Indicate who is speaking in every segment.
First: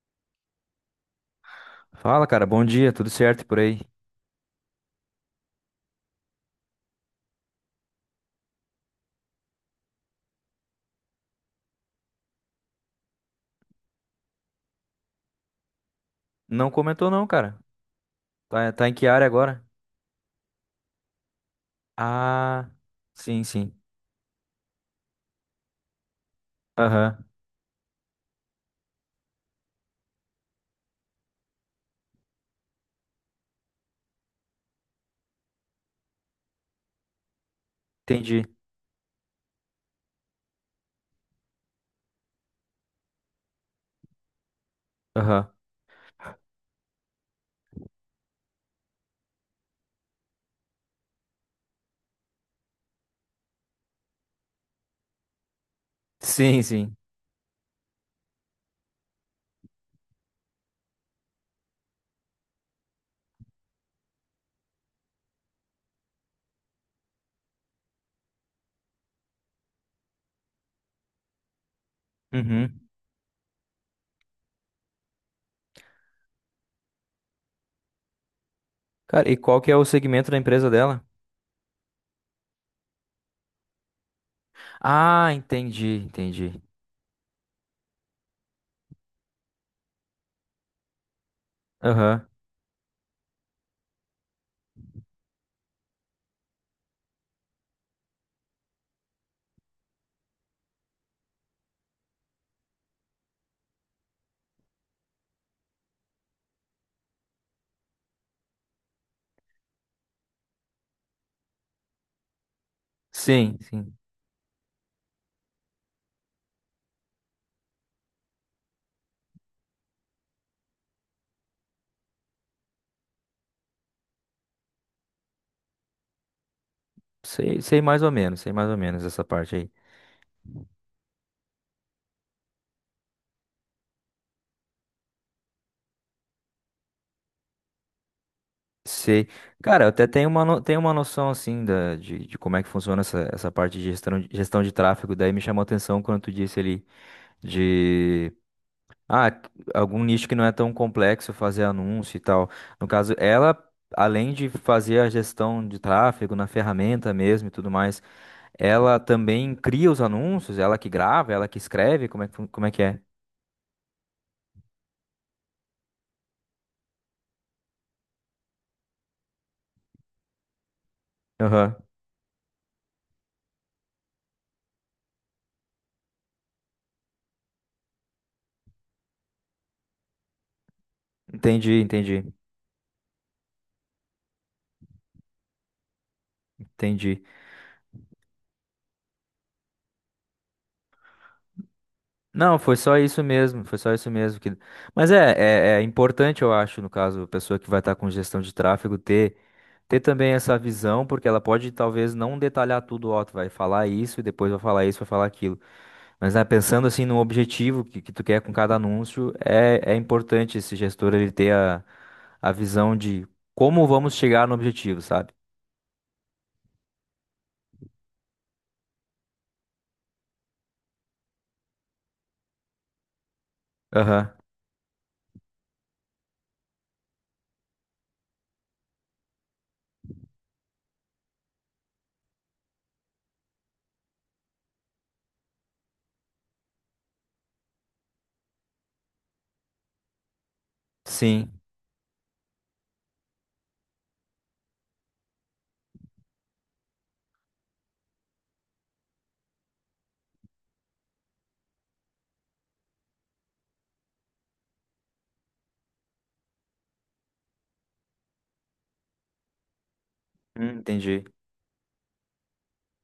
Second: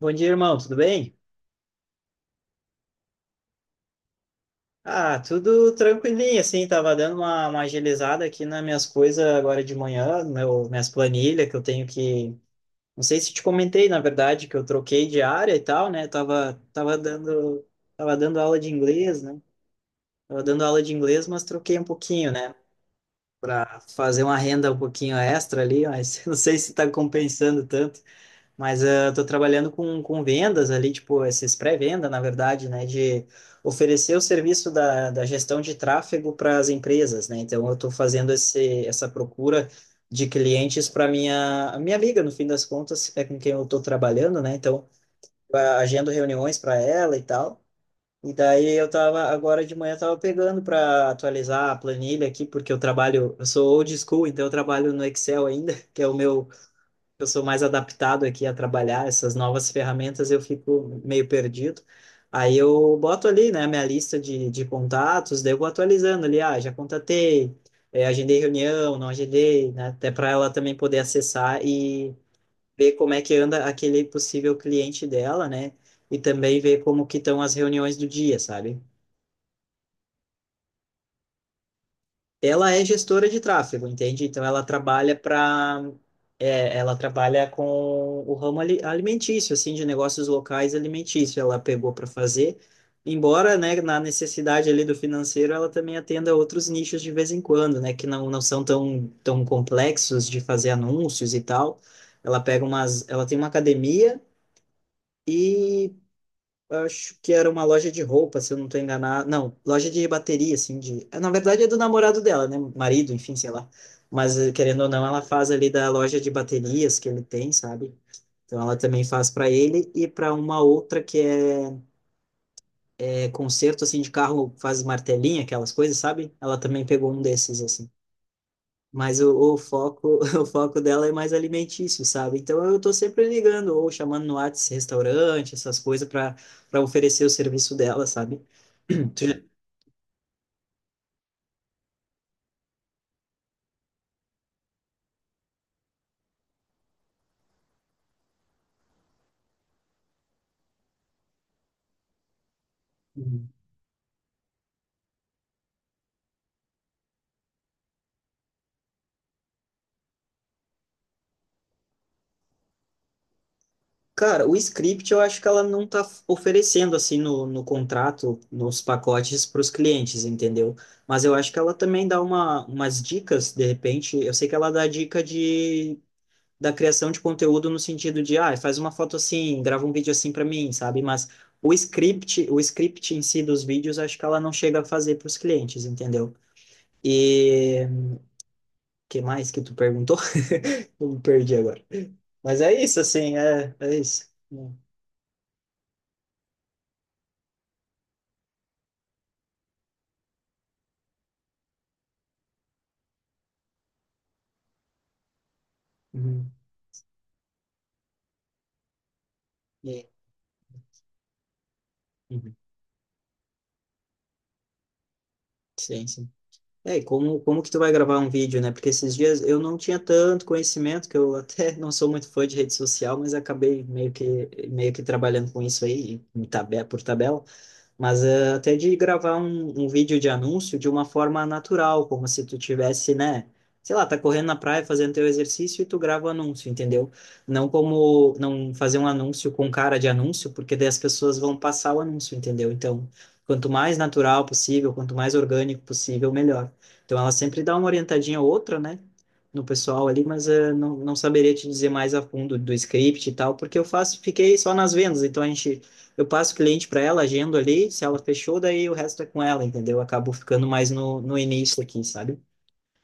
Speaker 1: Bom dia, irmão, tudo bem?
Speaker 2: Fala, cara. Bom dia, tudo certo por aí?
Speaker 1: Ah, tudo tranquilinho, assim, tava dando uma agilizada aqui nas minhas coisas agora de manhã, no meu, minhas planilhas que eu tenho que. Não sei se te comentei, na verdade, que eu troquei de área e tal, né? Tava,
Speaker 2: Não
Speaker 1: tava
Speaker 2: comentou não, cara.
Speaker 1: dando, tava dando aula de
Speaker 2: Tá, tá em que
Speaker 1: inglês,
Speaker 2: área
Speaker 1: né?
Speaker 2: agora?
Speaker 1: Tava dando aula de inglês, mas troquei um pouquinho, né?
Speaker 2: Ah, sim, sim.
Speaker 1: Pra fazer uma renda um pouquinho extra ali, mas não sei se tá
Speaker 2: Aham,
Speaker 1: compensando tanto. Mas eu estou trabalhando com vendas ali, tipo, esses pré-venda, na verdade, né, de oferecer o serviço da gestão de tráfego para as empresas, né? Então, eu estou fazendo
Speaker 2: entendi.
Speaker 1: essa procura de clientes para minha a minha amiga, no fim das contas, é com quem eu estou trabalhando, né? Então,
Speaker 2: Aham.
Speaker 1: eu agendo reuniões para ela e tal. E daí eu tava agora de manhã eu tava pegando para atualizar a planilha aqui, porque eu trabalho, eu sou old school, então eu trabalho no Excel ainda, que é o meu.
Speaker 2: Sim, sim.
Speaker 1: Eu sou mais adaptado aqui a trabalhar essas novas ferramentas, eu fico meio perdido. Aí eu boto ali, né, minha lista de contatos, daí eu vou atualizando ali, ah, já contatei, agendei reunião, não agendei, né, até para ela também poder acessar e
Speaker 2: Uhum.
Speaker 1: ver como é que anda aquele possível cliente dela, né, e também ver como que estão as reuniões do dia, sabe?
Speaker 2: Cara, e qual que é o segmento da empresa dela?
Speaker 1: Ela é gestora de tráfego, entende? Então ela trabalha
Speaker 2: Ah,
Speaker 1: para
Speaker 2: entendi, entendi.
Speaker 1: é, ela trabalha com o ramo alimentício, assim, de negócios locais alimentícios. Ela pegou para
Speaker 2: Aham.
Speaker 1: fazer, embora, né, na necessidade ali do financeiro, ela também atenda outros nichos de vez em quando, né, que não, não são tão, tão complexos de fazer anúncios e tal. Ela tem uma academia e acho que era uma loja de roupa, se eu não tô enganado. Não, loja de bateria, assim, de. Na verdade é do namorado dela, né? Marido, enfim, sei
Speaker 2: Sim,
Speaker 1: lá.
Speaker 2: sim.
Speaker 1: Mas, querendo ou não, ela faz ali da loja de baterias que ele tem, sabe? Então ela também faz para ele e para uma outra que é conserto, assim, de carro, faz martelinha, aquelas coisas, sabe? Ela também pegou um desses,
Speaker 2: Sei, sei
Speaker 1: assim.
Speaker 2: mais ou menos, sei mais ou menos
Speaker 1: Mas
Speaker 2: essa
Speaker 1: o
Speaker 2: parte aí.
Speaker 1: foco, o foco dela é mais alimentício, sabe? Então eu tô sempre ligando ou chamando no Whats restaurante, essas coisas para oferecer o serviço dela, sabe? Tu
Speaker 2: Sei.
Speaker 1: já-
Speaker 2: Cara, eu até tenho uma, tenho uma noção, assim, de como é que funciona essa, essa parte de gestão, gestão de tráfego. Daí me chamou a atenção quando tu disse ali de Ah, c- algum nicho que não é tão complexo fazer anúncio e tal. No caso,
Speaker 1: Uhum.
Speaker 2: ela, além de fazer a gestão de tráfego na ferramenta mesmo e tudo mais, ela também cria os anúncios, ela que grava, ela que escreve, como é que, como é que é?
Speaker 1: Cara, o script eu acho que ela não tá oferecendo assim no contrato, nos pacotes para os clientes, entendeu? Mas eu acho que ela
Speaker 2: Aham.
Speaker 1: também dá umas dicas, de repente. Eu sei que ela dá dica de da criação de conteúdo no sentido de, ah, faz uma foto assim, grava um vídeo assim para mim, sabe? Mas o
Speaker 2: Entendi, entendi,
Speaker 1: script, o script em si dos vídeos, acho que ela não chega a fazer para os clientes, entendeu?
Speaker 2: entendi.
Speaker 1: E o que mais que tu perguntou? Eu me perdi agora.
Speaker 2: Não,
Speaker 1: Mas é
Speaker 2: foi só
Speaker 1: isso,
Speaker 2: isso
Speaker 1: assim,
Speaker 2: mesmo,
Speaker 1: é,
Speaker 2: foi só
Speaker 1: é
Speaker 2: isso
Speaker 1: isso.
Speaker 2: mesmo que. Mas é, é importante, eu acho, no caso, a pessoa que vai estar com gestão de tráfego ter ter também essa visão, porque ela pode talvez não detalhar tudo, ó, tu vai falar isso e depois vai falar isso, vai falar aquilo. Mas né,
Speaker 1: Uhum.
Speaker 2: pensando assim no objetivo que tu quer com cada anúncio, é, é
Speaker 1: E-
Speaker 2: importante esse gestor ele ter a
Speaker 1: uhum.
Speaker 2: visão de como vamos chegar no objetivo, sabe?
Speaker 1: Sim, sim. É, e como que tu vai gravar um vídeo, né? Porque esses dias eu não tinha tanto conhecimento, que eu até não sou muito fã de rede social, mas acabei meio
Speaker 2: Aham.
Speaker 1: que, meio que trabalhando com isso aí, em por tabela. Mas até de gravar um vídeo de anúncio de uma forma natural, como se tu tivesse, né, sei lá, tá correndo na praia fazendo teu exercício e tu grava o anúncio, entendeu? Não como não fazer um anúncio com cara de anúncio, porque daí as pessoas vão
Speaker 2: Sim.
Speaker 1: passar o anúncio, entendeu? Então, quanto mais natural possível, quanto mais orgânico possível, melhor. Então, ela sempre dá uma orientadinha ou outra, né? No pessoal ali, mas não, não saberia te dizer mais a fundo do script e tal, porque eu faço, fiquei só nas vendas, então a gente eu passo o cliente para ela, agendo ali, se ela fechou, daí o resto é com ela, entendeu? Eu acabo ficando mais no,
Speaker 2: Entendi.
Speaker 1: no início aqui, sabe?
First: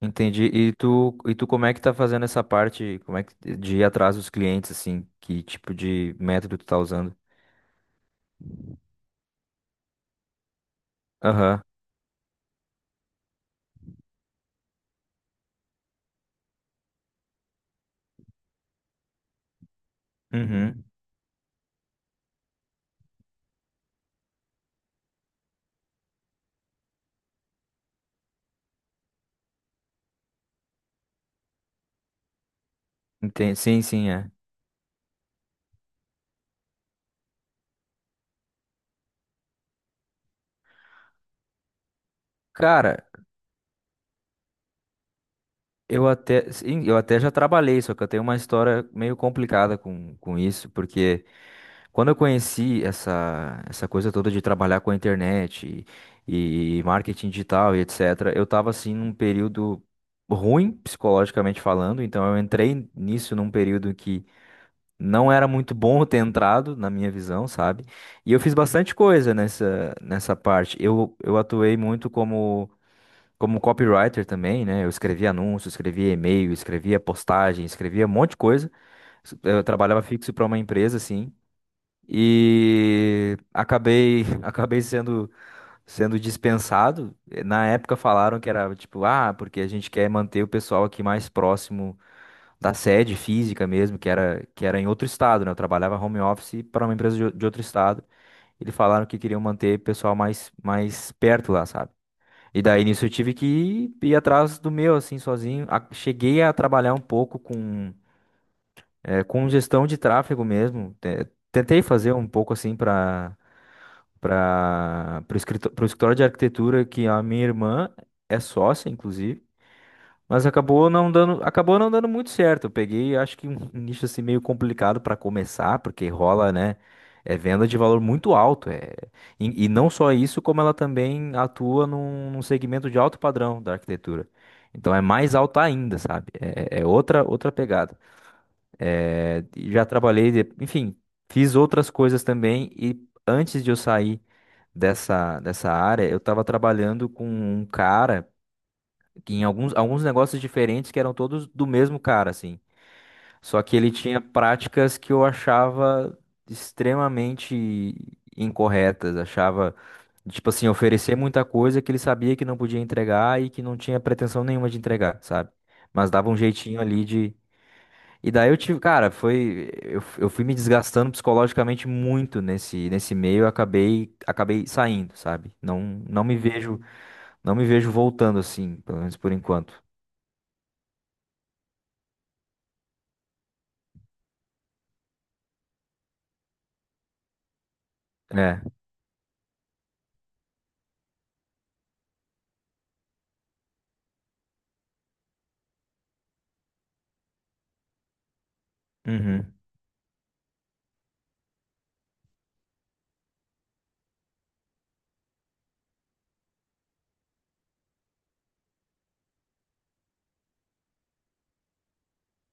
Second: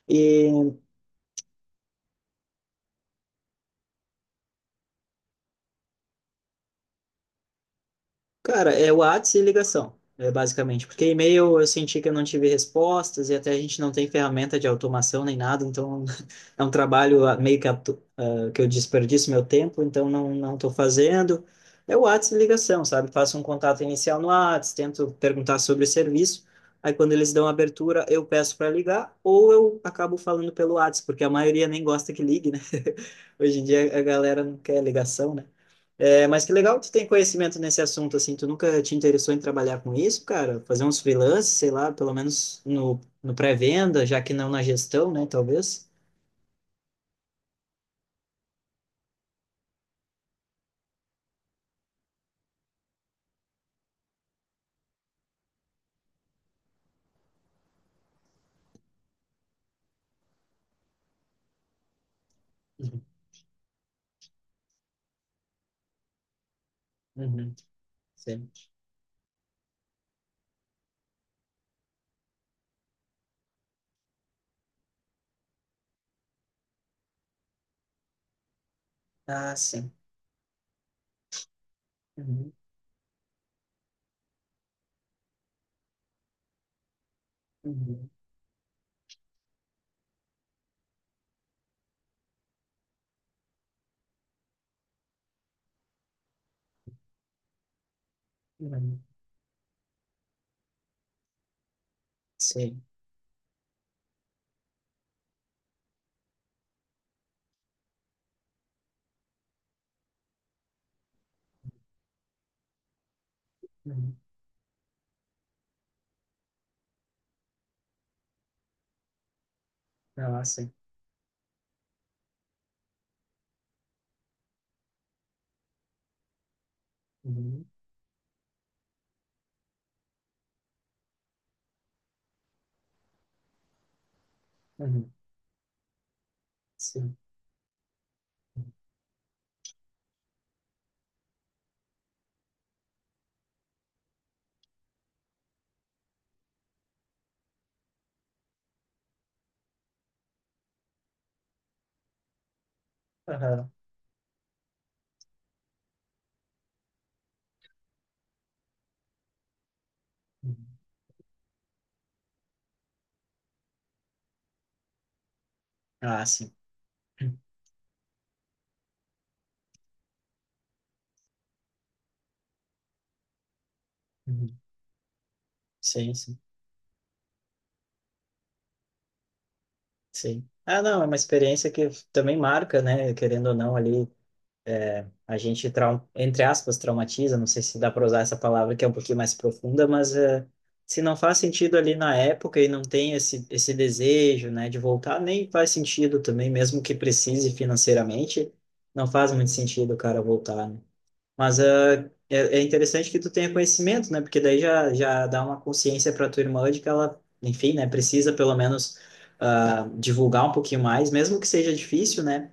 Speaker 2: Entendi.
Speaker 1: E
Speaker 2: E tu como é que tá fazendo essa parte, como é que de ir atrás dos clientes assim, que tipo de método tu tá usando?
Speaker 1: Cara, é WhatsApp e ligação, é basicamente. Porque e-mail
Speaker 2: Aham.
Speaker 1: eu senti que eu não tive respostas e até a gente não tem ferramenta de automação nem nada, então é um trabalho meio que, que eu desperdiço meu tempo, então não estou
Speaker 2: Uhum.
Speaker 1: fazendo. É WhatsApp e ligação, sabe? Faço um contato inicial no WhatsApp, tento perguntar sobre o serviço. Aí quando eles dão abertura, eu peço para ligar ou eu acabo falando pelo WhatsApp, porque a maioria nem gosta que ligue, né?
Speaker 2: Entendi.
Speaker 1: Hoje em
Speaker 2: Sim,
Speaker 1: dia a
Speaker 2: sim, é.
Speaker 1: galera não quer ligação, né? É, mas que legal que tu tem conhecimento nesse assunto, assim, tu nunca te interessou em trabalhar com isso, cara? Fazer uns freelances, sei lá, pelo menos no,
Speaker 2: Cara,
Speaker 1: no pré-venda, já que não na gestão, né, talvez?
Speaker 2: eu até, sim, eu até já trabalhei, só que eu tenho uma história meio complicada com isso, porque quando eu conheci essa, essa coisa toda de trabalhar com a internet e marketing digital e etc., eu estava assim num período ruim psicologicamente falando, então eu entrei
Speaker 1: Uhum.
Speaker 2: nisso num período que não era muito bom eu ter entrado, na minha visão,
Speaker 1: Uhum.
Speaker 2: sabe? E eu
Speaker 1: Sim.
Speaker 2: fiz bastante coisa nessa, nessa parte. Eu atuei muito como, como copywriter também, né? Eu escrevia anúncios, escrevia e-mail, escrevia postagem, escrevia um monte de coisa.
Speaker 1: Ah,
Speaker 2: Eu
Speaker 1: sim.
Speaker 2: trabalhava fixo para uma empresa, assim,
Speaker 1: Uhum.
Speaker 2: e acabei acabei sendo sendo dispensado. Na época
Speaker 1: Uhum.
Speaker 2: falaram que era tipo, ah, porque a gente quer manter o pessoal aqui mais próximo da sede física mesmo, que era em outro estado, né? Eu trabalhava home office para uma empresa de, de outro estado. Eles
Speaker 1: Uhum.
Speaker 2: falaram que queriam manter o pessoal mais mais perto lá, sabe? E
Speaker 1: Sim.
Speaker 2: daí nisso eu tive que ir, ir atrás do meu, assim, sozinho. Cheguei a trabalhar um pouco com, com gestão de tráfego mesmo. Tentei fazer um pouco assim para
Speaker 1: Uhum.
Speaker 2: para o escritório, escritório de arquitetura que a minha irmã é sócia, inclusive,
Speaker 1: Ah,
Speaker 2: mas
Speaker 1: sim.
Speaker 2: acabou não dando muito certo. Eu peguei, acho que um nicho assim meio complicado para começar, porque rola, né? É
Speaker 1: Uhum.
Speaker 2: venda de valor muito alto. É... E, e não só isso, como ela também atua num, num segmento de alto padrão da arquitetura. Então é
Speaker 1: Uhum.
Speaker 2: mais alto ainda, sabe? É, é
Speaker 1: Sim.
Speaker 2: outra outra pegada. É, já trabalhei, enfim, fiz outras coisas também e antes de eu sair dessa, dessa área, eu estava trabalhando com um cara que em alguns, alguns negócios diferentes que eram todos do mesmo cara, assim. Só
Speaker 1: Aham.
Speaker 2: que ele tinha práticas que eu achava extremamente incorretas, achava, tipo assim,
Speaker 1: Uhum.
Speaker 2: oferecer muita coisa que ele sabia que não podia entregar e que não tinha pretensão nenhuma de entregar, sabe? Mas
Speaker 1: Ah,
Speaker 2: dava um
Speaker 1: sim.
Speaker 2: jeitinho ali e daí eu tive, cara, foi, eu fui me desgastando psicologicamente muito nesse nesse meio, eu acabei
Speaker 1: Uhum.
Speaker 2: acabei saindo, sabe? Não
Speaker 1: Sim,
Speaker 2: não me
Speaker 1: sim,
Speaker 2: vejo, não me vejo voltando assim, pelo menos por enquanto.
Speaker 1: sim. Ah, não, é uma experiência que também marca, né? Querendo ou não, ali. É, a gente, entre aspas, traumatiza, não sei se dá para usar essa
Speaker 2: É.
Speaker 1: palavra que é um pouquinho mais profunda, mas se não faz sentido ali na época e não tem esse desejo, né, de voltar, nem faz sentido também, mesmo que precise financeiramente, não faz muito
Speaker 2: Uhum.
Speaker 1: sentido o cara voltar, né? Mas é interessante que tu tenha conhecimento, né, porque daí já dá uma consciência para tua irmã de que ela, enfim, né, precisa pelo menos ah, divulgar um pouquinho mais, mesmo que seja difícil, né?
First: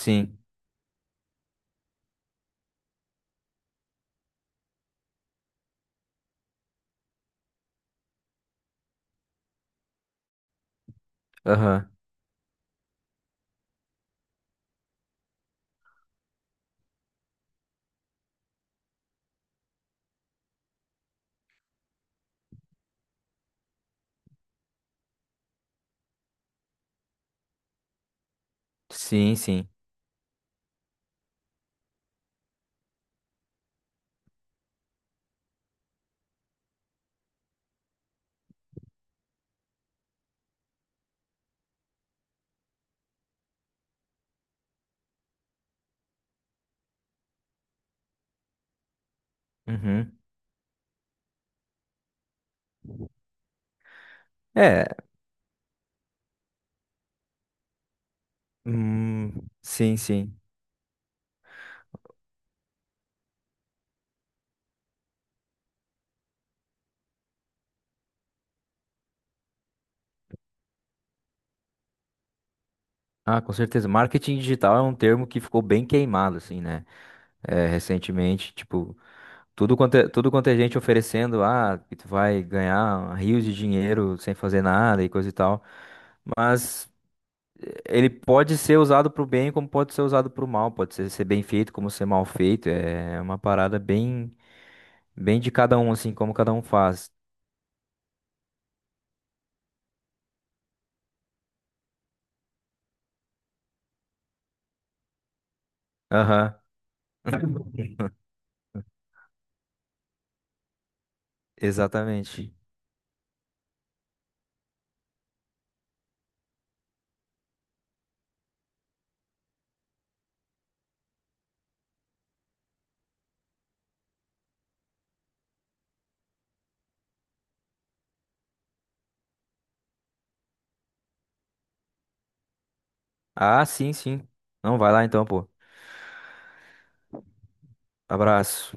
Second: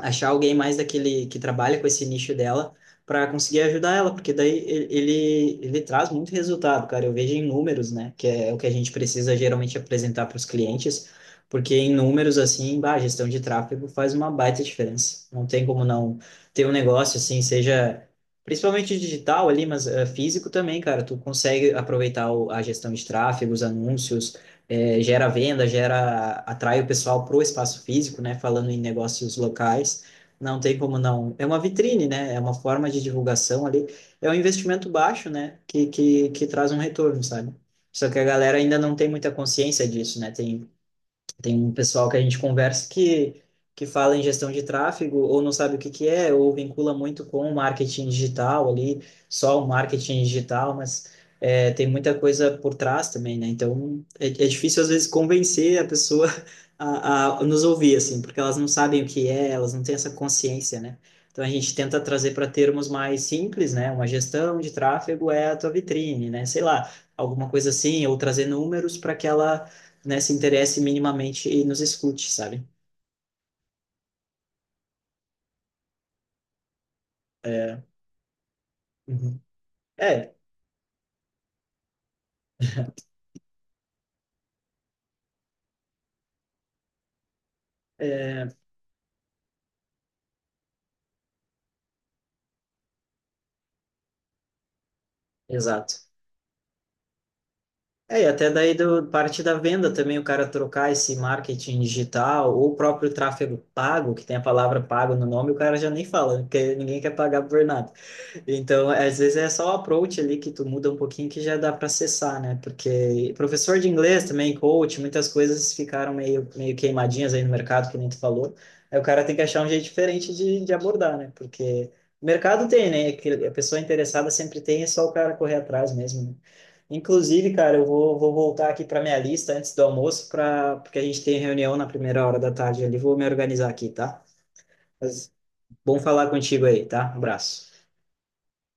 Speaker 1: Achar alguém mais daquele que trabalha com esse nicho dela para conseguir ajudar ela, porque daí ele, traz muito resultado, cara. Eu vejo em números, né, que é o que a gente precisa geralmente apresentar para os clientes, porque
Speaker 2: Aham.
Speaker 1: em números, assim, bah, a gestão de tráfego faz uma baita diferença. Não tem como não ter um negócio assim, seja. Principalmente digital ali, mas físico também, cara. Tu consegue aproveitar a gestão de tráfego, os anúncios, é, gera venda, gera, atrai o pessoal para o espaço físico, né? Falando em negócios
Speaker 2: Sim, sim.
Speaker 1: locais, não tem como não. É uma vitrine, né? É uma forma de divulgação ali. É um investimento baixo, né? Que traz um retorno, sabe? Só que a galera ainda não tem muita consciência disso, né? Tem um pessoal que a gente conversa que fala em gestão de tráfego ou não sabe o que que é, ou vincula muito com o marketing digital ali, só o
Speaker 2: Uhum.
Speaker 1: marketing digital, mas é, tem muita coisa por trás também, né? Então é difícil
Speaker 2: É.
Speaker 1: às vezes convencer a pessoa a nos ouvir, assim, porque elas não sabem o que
Speaker 2: Hum,
Speaker 1: é, elas não têm
Speaker 2: sim,
Speaker 1: essa
Speaker 2: sim.
Speaker 1: consciência, né? Então a gente tenta trazer para termos mais simples, né? Uma gestão de tráfego é a tua vitrine, né? Sei lá, alguma coisa assim, ou trazer números para que ela né, se interesse minimamente e nos escute, sabe?
Speaker 2: Ah, com certeza. Marketing digital é um termo que ficou bem queimado, assim, né? É,
Speaker 1: É,
Speaker 2: recentemente, tipo,
Speaker 1: uhum.
Speaker 2: tudo quanto é, tudo
Speaker 1: É,
Speaker 2: quanto é gente oferecendo, ah, que tu vai ganhar rios de dinheiro sem fazer nada e coisa e tal. Mas ele
Speaker 1: é,
Speaker 2: pode ser usado pro bem como pode ser usado pro mal. Pode ser, ser bem feito como ser mal feito. É uma parada bem, bem de cada um,
Speaker 1: exato.
Speaker 2: assim, como cada um faz.
Speaker 1: É, e até daí parte da venda também, o cara trocar esse marketing digital ou o próprio tráfego pago, que tem a palavra pago no nome, o cara já nem fala, né?
Speaker 2: Aham,
Speaker 1: Porque ninguém quer pagar por nada. Então, às vezes é só o approach ali que tu muda um pouquinho que já dá para acessar,
Speaker 2: exatamente.
Speaker 1: né? Porque professor de inglês também, coach, muitas coisas ficaram meio, meio queimadinhas aí no mercado, que nem tu falou. Aí o cara tem que achar um jeito diferente de abordar, né? Porque mercado tem, né? Que a pessoa interessada sempre tem, é só o cara correr atrás mesmo, né? Inclusive, cara, eu vou voltar aqui para minha lista antes do almoço, porque a gente tem reunião na primeira hora da tarde ali. Vou me
Speaker 2: Ah,
Speaker 1: organizar aqui,
Speaker 2: sim,
Speaker 1: tá?
Speaker 2: sim. Não, vai lá então,
Speaker 1: Mas
Speaker 2: pô.
Speaker 1: bom falar contigo aí, tá? Abraço.
Speaker 2: Abraço.